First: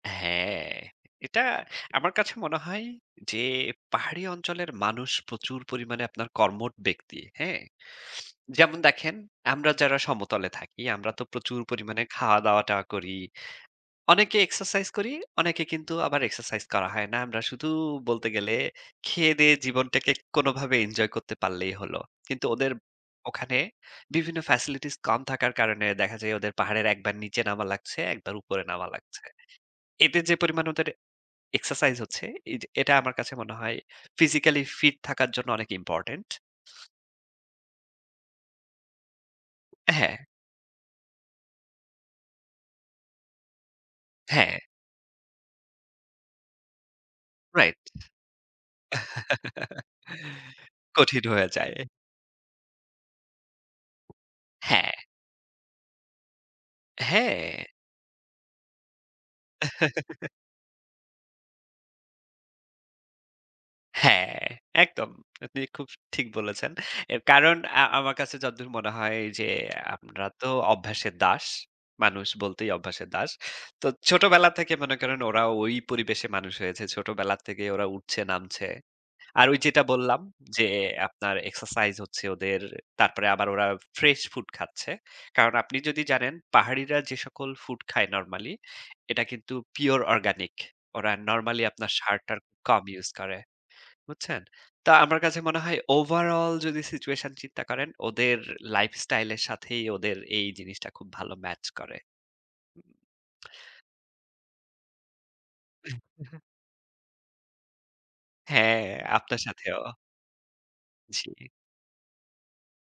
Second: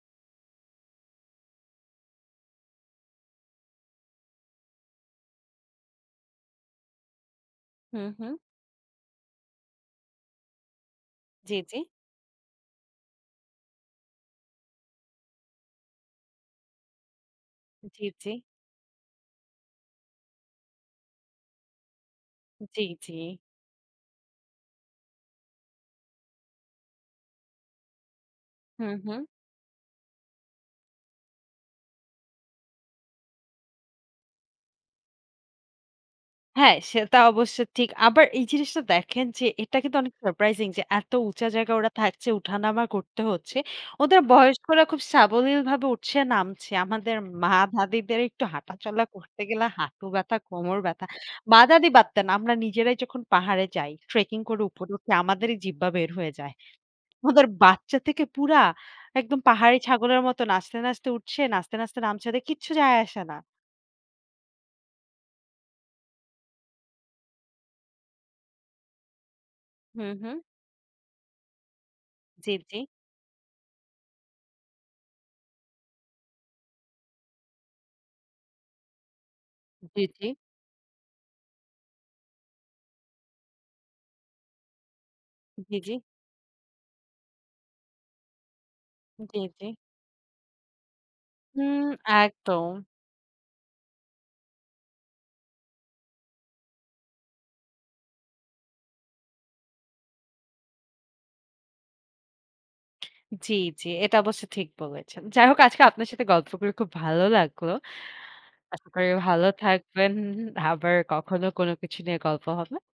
হ্যাঁ, এটা আমার কাছে মনে হয় যে পাহাড়ি অঞ্চলের মানুষ প্রচুর পরিমাণে আপনার কর্মঠ ব্যক্তি। হ্যাঁ? হুম, হুম। যেমন দেখেন আমরা যারা সমতলে থাকি, আমরা তো জি, প্রচুর জি। পরিমাণে খাওয়া-দাওয়া-টাওয়া করি। অনেকে এক্সারসাইজ করি, অনেকে কিন্তু আবার এক্সারসাইজ করা হয় না। আমরা শুধু জি, বলতে জি। গেলে খেয়ে-দেয়ে জীবনটাকে কোনভাবে এঞ্জয় করতে পারলেই হলো। কিন্তু ওদের জি, জি। ওখানে বিভিন্ন ফেসিলিটিস কম থাকার কারণে দেখা যায় ওদের পাহাড়ের একবার নিচে নামা লাগছে, একবার উপরে নামা হুম, হুম। লাগছে। এতে যে পরিমাণে ওদের এক্সারসাইজ হচ্ছে, এইযে এটা আমার কাছে মনে হয় physically fit থাকার জন্য অনেক ইম্পোর্টেন্ট। হ্যাঁ, সেটা অবশ্য ঠিক। আবার এই জিনিসটা দেখেন যে, এটা কিন্তু অনেক হ্যাঁ। সারপ্রাইজিং যে এত উঁচা জায়গায় ওরা থাকছে, উঠানামা করতে হচ্ছে। ওদের হ্যাঁ। বয়স্করা খুব সাবলীলভাবে উঠছে, নামছে। আমাদের মা রাইট। দাদিদের একটু হাঁটাচলা করতে গেলে হাঁটু ব্যাথা, কোমর ব্যাথা। কঠিন হয়ে মা যায়। দাদি বাদ দেন, আমরা নিজেরাই যখন পাহাড়ে যাই, ট্রেকিং করে উপরে হ্যাঁ। উঠে আমাদেরই জিব্বা বের হয়ে যায়। ওদের হ্যাঁ। বাচ্চা থেকে পুরা একদম পাহাড়ি ছাগলের মতো নাচতে, নাচতে উঠছে। নাচতে, নাচতে নামছে। ওদের কিচ্ছু যায় আসে না। হ্যাঁ, একদম। আপনি খুব স ঠিক বলেছেন। অ্যা কারণ আ আমার কাছে যদ্দুর মনে হয় যে হুম, আমরা হুম। তো অভ্যাসের দাস। মানুষ জি, বলতেই জি। অভ্যাসের দাস। তো ছোটবেলা থেকে মনে করেন ওরা ওই পরিবেশে মানুষ হয়েছে। ছোটবেলা থেকে ওরা উঠছে, নামছে। আর ওই যেটা জি, বললাম জি। যে আপনার এক্সারসাইজ হচ্ছে ওদের। তারপরে আবার ওরা ফ্রেশ ফুড খাচ্ছে। কারণ জি, আপনি জি। যদি জানেন পাহাড়িরা যে সকল ফুড খায় নরমালি, এটা জি, কিন্তু জি। Pure organic. ওরা নরমালি হুম। আপনার সার-টার একদম। কম ইউজ করে। বুঝছেন? তো আমার কাছে মনে হয় ওভারঅল যদি সিচুয়েশন চিন্তা করেন, ওদের লাইফস্টাইলের সাথেই ওদের এই জিনিসটা খুব ভালো ম্যাচ করে। জি, জি। এটা অবশ্য ঠিক বলেছেন। যাই হোক আজকে আপনার সাথে উ-হু। গল্প করে খুব ভালো লাগলো। হ্যাঁ, আশা করি আপনার ভালো সাথেও। থাকবেন। ইন আবার জি। কখনো কোন কিছু নিয়ে গল্প হবে।